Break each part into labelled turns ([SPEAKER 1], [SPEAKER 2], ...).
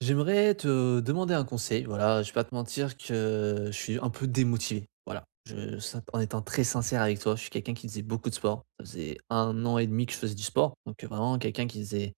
[SPEAKER 1] J'aimerais te demander un conseil. Voilà, je vais pas te mentir que je suis un peu démotivé. Voilà, en étant très sincère avec toi, je suis quelqu'un qui faisait beaucoup de sport. Ça faisait un an et demi que je faisais du sport. Donc vraiment quelqu'un qui faisait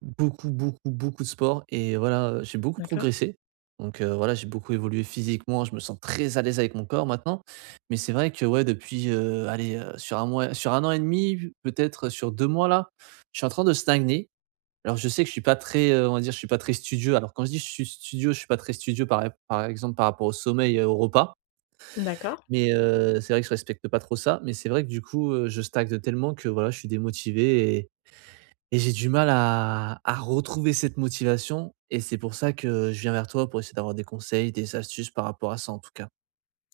[SPEAKER 1] beaucoup, beaucoup, beaucoup de sport. Et voilà, j'ai beaucoup
[SPEAKER 2] D'accord.
[SPEAKER 1] progressé. Donc voilà, j'ai beaucoup évolué physiquement. Je me sens très à l'aise avec mon corps maintenant. Mais c'est vrai que ouais, depuis, allez, sur un mois, sur un an et demi, peut-être sur 2 mois là, je suis en train de stagner. Alors je sais que je suis pas très, on va dire, je suis pas très studieux. Alors quand je dis je suis studieux, je suis pas très studieux par exemple par rapport au sommeil et au repas.
[SPEAKER 2] D'accord.
[SPEAKER 1] Mais, c'est vrai que je respecte pas trop ça. Mais c'est vrai que du coup, je stagne tellement que voilà, je suis démotivé et j'ai du mal à retrouver cette motivation et c'est pour ça que je viens vers toi pour essayer d'avoir des conseils, des astuces par rapport à ça, en tout cas.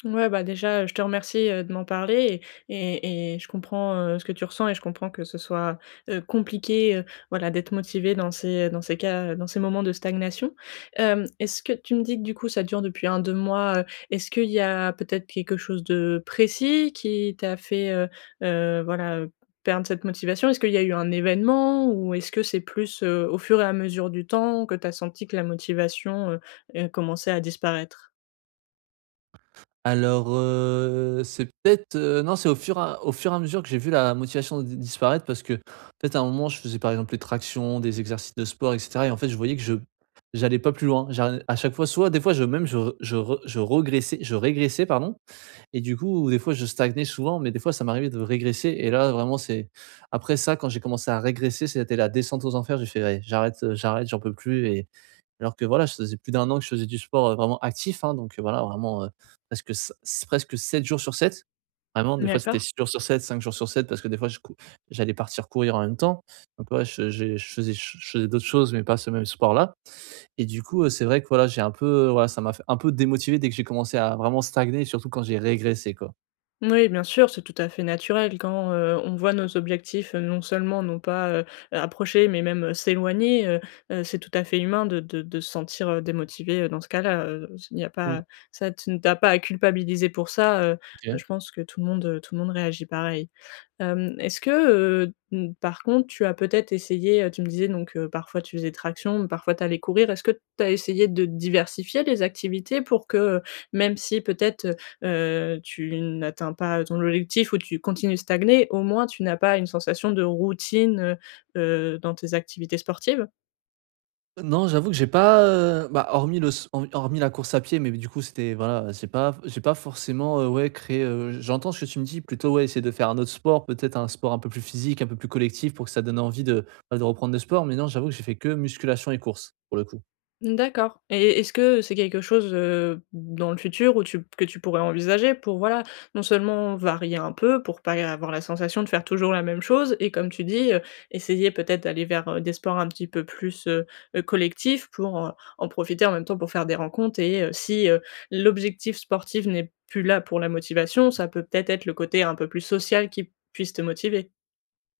[SPEAKER 2] Ouais, bah, déjà, je te remercie, de m'en parler et et je comprends, ce que tu ressens et je comprends que ce soit, compliqué, voilà, d'être motivé dans ces cas, dans ces moments de stagnation. Hem, est-ce que tu me dis que du coup ça dure depuis un deux mois, est-ce qu'il y a peut-être quelque chose de précis qui t'a fait, voilà, perdre cette motivation? Est-ce qu'il y a eu un événement ou est-ce que c'est plus, au fur et à mesure du temps que tu as senti que la motivation, commençait à disparaître?
[SPEAKER 1] Alors, c'est peut-être, non, c'est au fur et à mesure que j'ai vu la motivation di disparaître parce que, peut-être à un moment, je faisais par exemple les tractions, des exercices de sport et cetera et en fait, je voyais que je j'allais pas plus loin. J'arri À chaque fois, soit des fois, je même je re je re je regressais je régressais pardon et du coup, des fois, je stagnais souvent, mais des fois, ça m'arrivait de régresser et là, vraiment, c'est après ça, quand j'ai commencé à régresser, c'était la descente aux enfers. J'ai fait: «Allez, j'arrête, j'en peux plus» et alors que voilà, ça faisait plus d'un an que je faisais du sport, vraiment actif, hein, donc voilà, vraiment, presque c presque 7 jours sur 7. Vraiment, des fois, c'était
[SPEAKER 2] D'accord.
[SPEAKER 1] 6 jours sur 7, 5 jours sur 7 parce que des fois, je cou j'allais partir courir en même temps. Donc ouais, je faisais d'autres choses, mais pas ce même sport-là et du coup, c'est vrai que voilà, j'ai un peu, voilà, ça m'a fait un peu démotivé dès que j'ai commencé à vraiment stagner, surtout quand j'ai régressé, quoi.
[SPEAKER 2] Oui, bien sûr, c'est tout à fait naturel quand, on voit nos objectifs, non seulement non pas, approcher, mais même, s'éloigner, c'est tout à fait humain de de se sentir, démotivé, dans ce cas-là, il n'y a
[SPEAKER 1] Mmh.
[SPEAKER 2] pas ça tu ne t'as pas à culpabiliser pour ça,
[SPEAKER 1] OK.
[SPEAKER 2] je pense que tout le monde réagit pareil. Hem, est-ce que, mmh, par contre, tu as peut-être essayé, tu me disais donc, parfois tu faisais traction, parfois tu allais courir. Est-ce que tu as essayé de diversifier les activités pour que, même si peut-être, tu n'atteins pas ton objectif ou tu continues de stagner, au moins tu n'as pas une sensation de routine, dans tes activités sportives?
[SPEAKER 1] Non, j'avoue que j'ai pas, bah, hormis le s horm hormis la course à pied, mais du coup, c'était voilà, j'ai pas forcément, ouais, créé, j'entends ce que tu me dis, plutôt, ouais, essayer de faire un autre sport, peut-être un sport un peu plus physique, un peu plus collectif pour que ça donne envie de, bah, de reprendre le sport, mais non, j'avoue que j'ai fait que musculation et course, pour le coup.
[SPEAKER 2] D'accord, et est-ce que c'est quelque chose, dans le futur où tu que tu pourrais envisager pour, voilà, non seulement varier un peu pour pas avoir la sensation de faire toujours la même chose et comme tu dis, essayer peut-être d'aller vers, des sports un petit peu plus, collectifs pour, en profiter en même temps pour faire des rencontres et si, l'objectif sportif n'est plus là pour la motivation, ça peut peut-être être le côté un peu plus social qui puisse te motiver?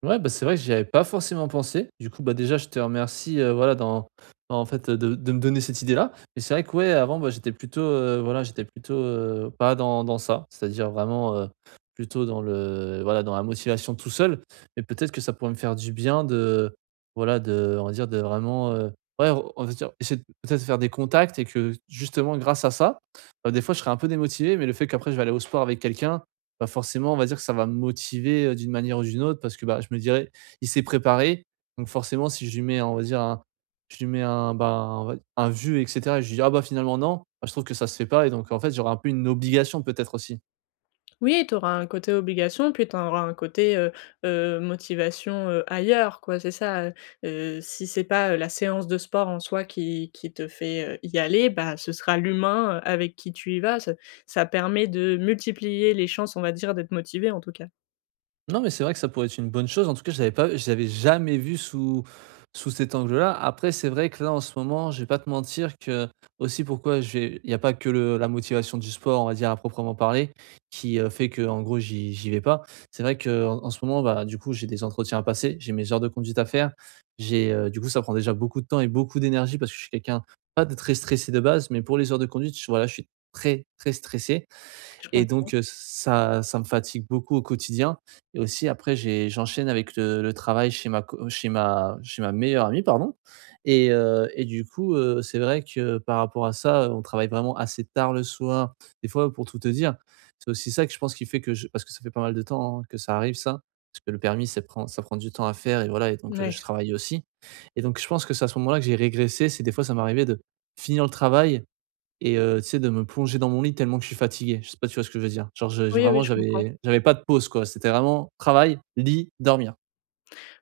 [SPEAKER 1] Ouais, bah, c'est vrai que j'y avais pas forcément pensé. Du coup, bah, déjà, je te remercie, voilà, d'en en fait, de me donner cette idée-là. Mais c'est vrai que, ouais, avant, bah, j'étais plutôt, voilà, j'étais plutôt, pas dans ça. C'est-à-dire vraiment, plutôt dans le voilà, dans la motivation tout seul. Mais peut-être que ça pourrait me faire du bien de voilà, de on va dire de vraiment, ouais, on va dire essayer de peut-être faire des contacts et que justement grâce à ça, des fois je serais un peu démotivé, mais le fait qu'après je vais aller au sport avec quelqu'un, bah, forcément, on va dire que ça va me motiver, d'une manière ou d'une autre parce que, bah, je me dirais: «Il s'est préparé», donc forcément si je lui mets, on va dire un je lui mets un, bah, on va un «vu» et cetera et je lui dis: «Ah bah, finalement non», bah, je trouve que ça se fait pas et donc en fait, j'aurais un peu une obligation peut-être aussi.
[SPEAKER 2] Oui, tu auras un côté obligation, puis tu auras un côté, motivation, ailleurs, quoi, c'est ça, si c'est pas, la séance de sport en soi qui te fait, y aller, bah, ce sera l'humain, avec qui tu y vas. Ce Ça permet de multiplier les chances, on va dire, d'être motivé, en tout cas.
[SPEAKER 1] Non, mais c'est vrai que ça pourrait être une bonne chose. En tout cas, je l'avais jamais vu sous cet angle-là. Après, c'est vrai que là, en ce moment, je vais pas te mentir que aussi pourquoi j'ai il n'y a pas que le la motivation du sport, on va dire à proprement parler, qui fait que en gros j'y vais pas. C'est vrai que en ce moment, bah, du coup, j'ai des entretiens à passer, j'ai mes heures de conduite à faire, du coup, ça prend déjà beaucoup de temps et beaucoup d'énergie parce que je suis quelqu'un pas de très stressé de base, mais pour les heures de conduite, je voilà, je suis très, très stressé
[SPEAKER 2] Je
[SPEAKER 1] et donc,
[SPEAKER 2] comprends.
[SPEAKER 1] heu, ça me fatigue beaucoup au quotidien et aussi après j'enchaîne avec le travail chez ma co chez ma meilleure amie, pardon et du coup, c'est vrai que par rapport à ça, on travaille vraiment assez tard le soir. Des fois, pour tout te dire, c'est aussi ça que je pense qui fait que je parce que ça fait pas mal de temps, hein, que ça arrive ça. Parce que le permis ça prend du temps à faire et voilà et donc, je
[SPEAKER 2] Ouais.
[SPEAKER 1] travaille aussi et donc je pense que c'est à ce moment-là que j'ai régressé. C'est des fois ça m'arrivait de finir le travail et tu sais, de me plonger dans mon lit tellement que je suis fatigué. Je sais pas si tu vois ce que je veux dire? Genre je
[SPEAKER 2] Oui, oui,
[SPEAKER 1] vraiment
[SPEAKER 2] je comprends.
[SPEAKER 1] j'avais pas de pause quoi, c'était vraiment travail, lit, dormir.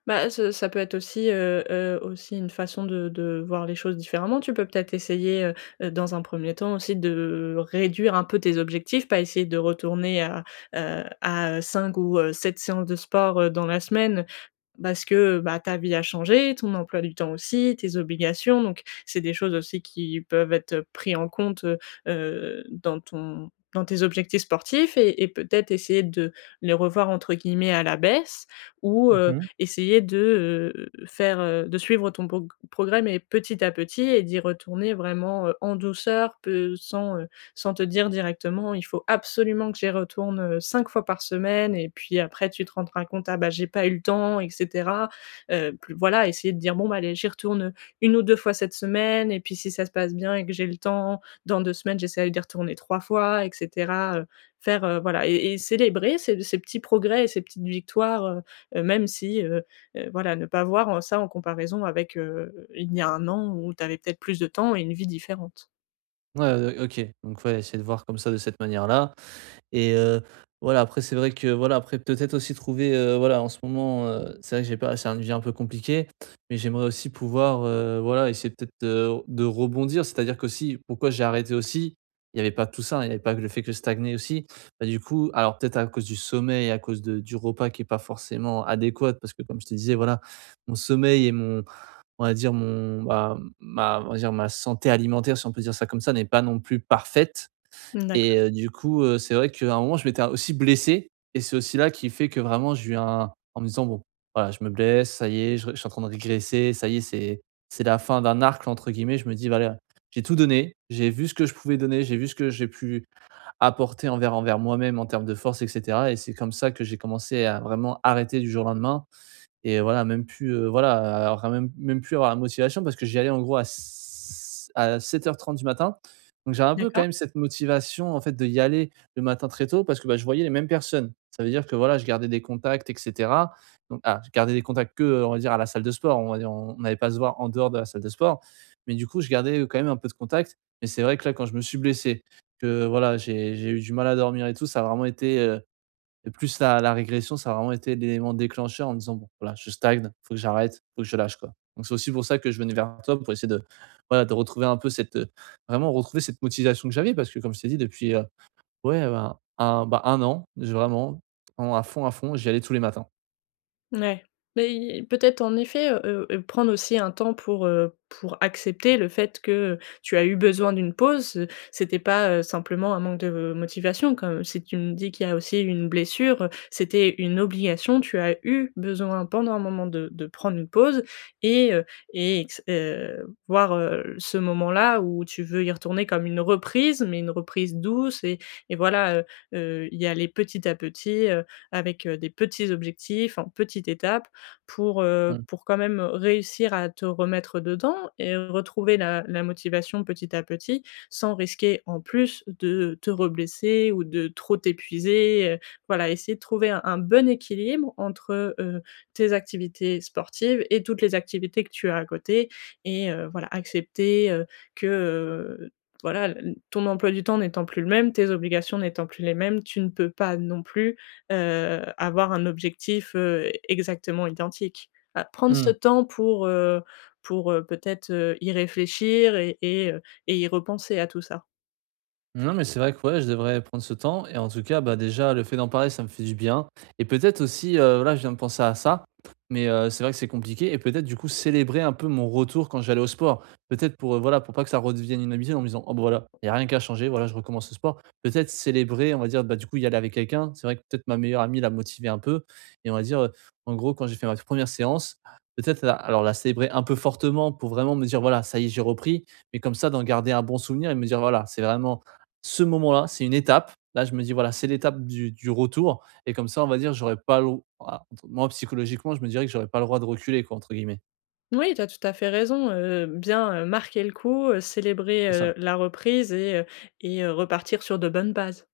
[SPEAKER 2] Bah, ce ça peut être aussi, aussi une façon de voir les choses différemment. Tu peux peut-être essayer, dans un premier temps aussi de réduire un peu tes objectifs, pas essayer de retourner à 5 ou 7 séances de sport, dans la semaine. Parce que, bah, ta vie a changé, ton emploi du temps aussi, tes obligations, donc c'est des choses aussi qui peuvent être prises en compte, dans ton dans tes objectifs sportifs et peut-être essayer de les revoir entre guillemets «à la baisse» ou
[SPEAKER 1] Mmh.
[SPEAKER 2] essayer de, faire, de suivre ton pog progrès mais petit à petit et d'y retourner vraiment, en douceur, peu sans, sans te dire directement: «Il faut absolument que j'y retourne, 5 fois par semaine» et puis après tu te rendras compte: «Ah bah, j'ai pas eu le temps» etc cetera. Plus voilà, essayer de dire: «Bon, bah, allez, j'y retourne, une ou 2 fois cette semaine et puis si ça se passe bien et que j'ai le temps, dans 2 semaines, j'essaie d'y retourner 3 fois» etc cetera, faire, voilà et célébrer ces petits progrès et ces petites victoires, même si, voilà, ne pas voir en ça en comparaison avec, il y a un an où tu avais peut-être plus de temps et une vie différente.
[SPEAKER 1] Ouais, OK, donc ouais, essayer de voir comme ça de cette manière-là. Et voilà, après c'est vrai que, voilà, après peut-être aussi trouver, voilà, en ce moment, c'est vrai que j'ai pas c'est un vie un peu compliqué, mais j'aimerais aussi pouvoir, voilà, essayer peut-être, de rebondir. C'est-à-dire qu'aussi, pourquoi j'ai arrêté aussi, il y avait pas tout ça, il y avait pas que le fait que je stagnais aussi. Bah, du coup, alors peut-être à cause du sommeil, à cause de du repas qui est pas forcément adéquat parce que comme je te disais, voilà, mon sommeil et mon on va dire mon, bah, ma on va dire ma santé alimentaire, si on peut dire ça comme ça, n'est pas non plus parfaite.
[SPEAKER 2] Mmh, d'accord,
[SPEAKER 1] Et du coup, c'est vrai qu'à un moment, je m'étais aussi blessé et c'est aussi là qui fait que vraiment j'ai eu un en me disant: «Bon, voilà, je me blesse, ça y est, je suis en train de régresser, ça y est, c'est la fin d'un arc» entre guillemets. Je me dis: «Voilà, j'ai tout donné, j'ai vu ce que je pouvais donner, j'ai vu ce que j'ai pu apporter envers moi-même en termes de force et cetera» et c'est comme ça que j'ai commencé à vraiment arrêter du jour au lendemain et voilà, même plus, voilà, alors même plus avoir la motivation parce que j'y allais en gros à s à 7h30 du matin. Donc j'avais un peu quand
[SPEAKER 2] d'accord.
[SPEAKER 1] même cette motivation en fait de y aller le matin très tôt parce que, bah, je voyais les mêmes personnes. Ça veut dire que voilà, je gardais des contacts et cetera. Donc ah, je gardais des contacts que, on va dire à la salle de sport, on va dire on allait pas se voir en dehors de la salle de sport. Mais du coup, je gardais, quand même un peu de contacts. Mais c'est vrai que là, quand je me suis blessé, que voilà, j'ai eu du mal à dormir et tout, ça a vraiment été, et plus la régression, ça a vraiment été l'élément déclencheur en me disant: «Bon, voilà, je stagne, faut que j'arrête, faut que je lâche, quoi». Donc c'est aussi pour ça que je venais vers toi pour essayer de, voilà, de retrouver un peu vraiment retrouver cette motivation que j'avais parce que comme je t'ai dit depuis, ouais, un an, j'ai vraiment, vraiment à fond, j'y allais tous les matins.
[SPEAKER 2] Ouais, mais i peut-être en effet, prendre aussi un temps pour accepter le fait que, tu as eu besoin d'une pause, c'était pas, simplement un manque de motivation comme si tu me dis qu'il y a aussi une blessure, c'était une obligation, tu as eu besoin pendant un moment de prendre une pause et heu et ex voir, ce moment-là où tu veux y retourner comme une reprise, mais une reprise douce et voilà, y aller petit à petit, avec, des petits objectifs, en petites étapes
[SPEAKER 1] Mmh.
[SPEAKER 2] pour quand même réussir à te remettre dedans et retrouver la motivation petit à petit, sans risquer en plus de te reblesser ou de trop t'épuiser, voilà, essayer de trouver un bon équilibre entre, tes activités sportives et toutes les activités que tu as à côté et voilà, accepter, que, voilà, l ton emploi du temps n'étant plus le même, tes obligations n'étant plus les mêmes, tu ne peux pas non plus avoir un objectif, exactement identique. A prendre ce
[SPEAKER 1] Mmh.
[SPEAKER 2] temps pour, peut-être, y réfléchir et et y repenser à tout ça.
[SPEAKER 1] Non, mais c'est vrai que ouais, je devrais prendre ce temps et en tout cas, bah, déjà, le fait d'en parler, ça me fait du bien et peut-être aussi, voilà, je viens de penser à ça, mais c'est vrai que c'est compliqué et peut-être, du coup, célébrer un peu mon retour quand j'allais au sport. Peut-être voilà, pour pas que ça redevienne une habitude en me disant: «Oh, bah, voilà, il y a rien qu'à changer voilà, je recommence le sport». Peut-être célébrer, on va dire, bah, du coup, y aller avec quelqu'un. C'est vrai que peut-être ma meilleure amie l'a motivé un peu et on va dire, en gros, quand j'ai fait ma première séance, peut-être la alors la célébrer un peu fortement pour vraiment me dire: «Voilà, ça y est, j'ai repris», mais comme ça, d'en garder un bon souvenir et me dire: «Voilà, c'est vraiment ce moment-là, c'est une étape. Là, je me dis: «Voilà, c'est l'étape du retour» et comme ça, on va dire, j'aurais pas le ah, entre moi, psychologiquement, je me dirais que j'aurais pas le droit de «reculer» quoi, entre guillemets.
[SPEAKER 2] Oui, tu as tout à fait raison, bien, marquer le coup, célébrer,
[SPEAKER 1] Ça.
[SPEAKER 2] la reprise et repartir sur de bonnes bases.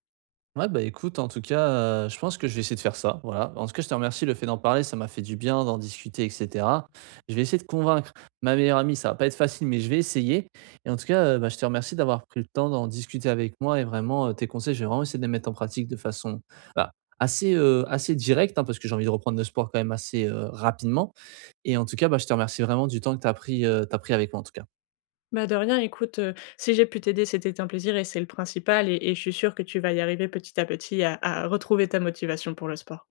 [SPEAKER 1] Ouais, bah, écoute, en tout cas, je pense que je vais essayer de faire ça, voilà. En tout cas, je te remercie, le fait d'en parler, ça m'a fait du bien d'en discuter et cetera. Je vais essayer de convaincre ma meilleure amie, ça va pas être facile, mais je vais essayer et en tout cas, bah, je te remercie d'avoir pris le temps d'en discuter avec moi et vraiment, tes conseils, je vais vraiment essayer de les mettre en pratique de façon, bah, assez, assez directe, hein, parce que j'ai envie de reprendre le sport quand même assez, rapidement et en tout cas, bah, je te remercie vraiment du temps que tu as pris, tu pris avec moi, en tout cas.
[SPEAKER 2] Bah, de rien, écoute, si j'ai pu t'aider, c'était un plaisir et c'est le principal et je suis sûre que tu vas y arriver petit à petit à retrouver ta motivation pour le sport.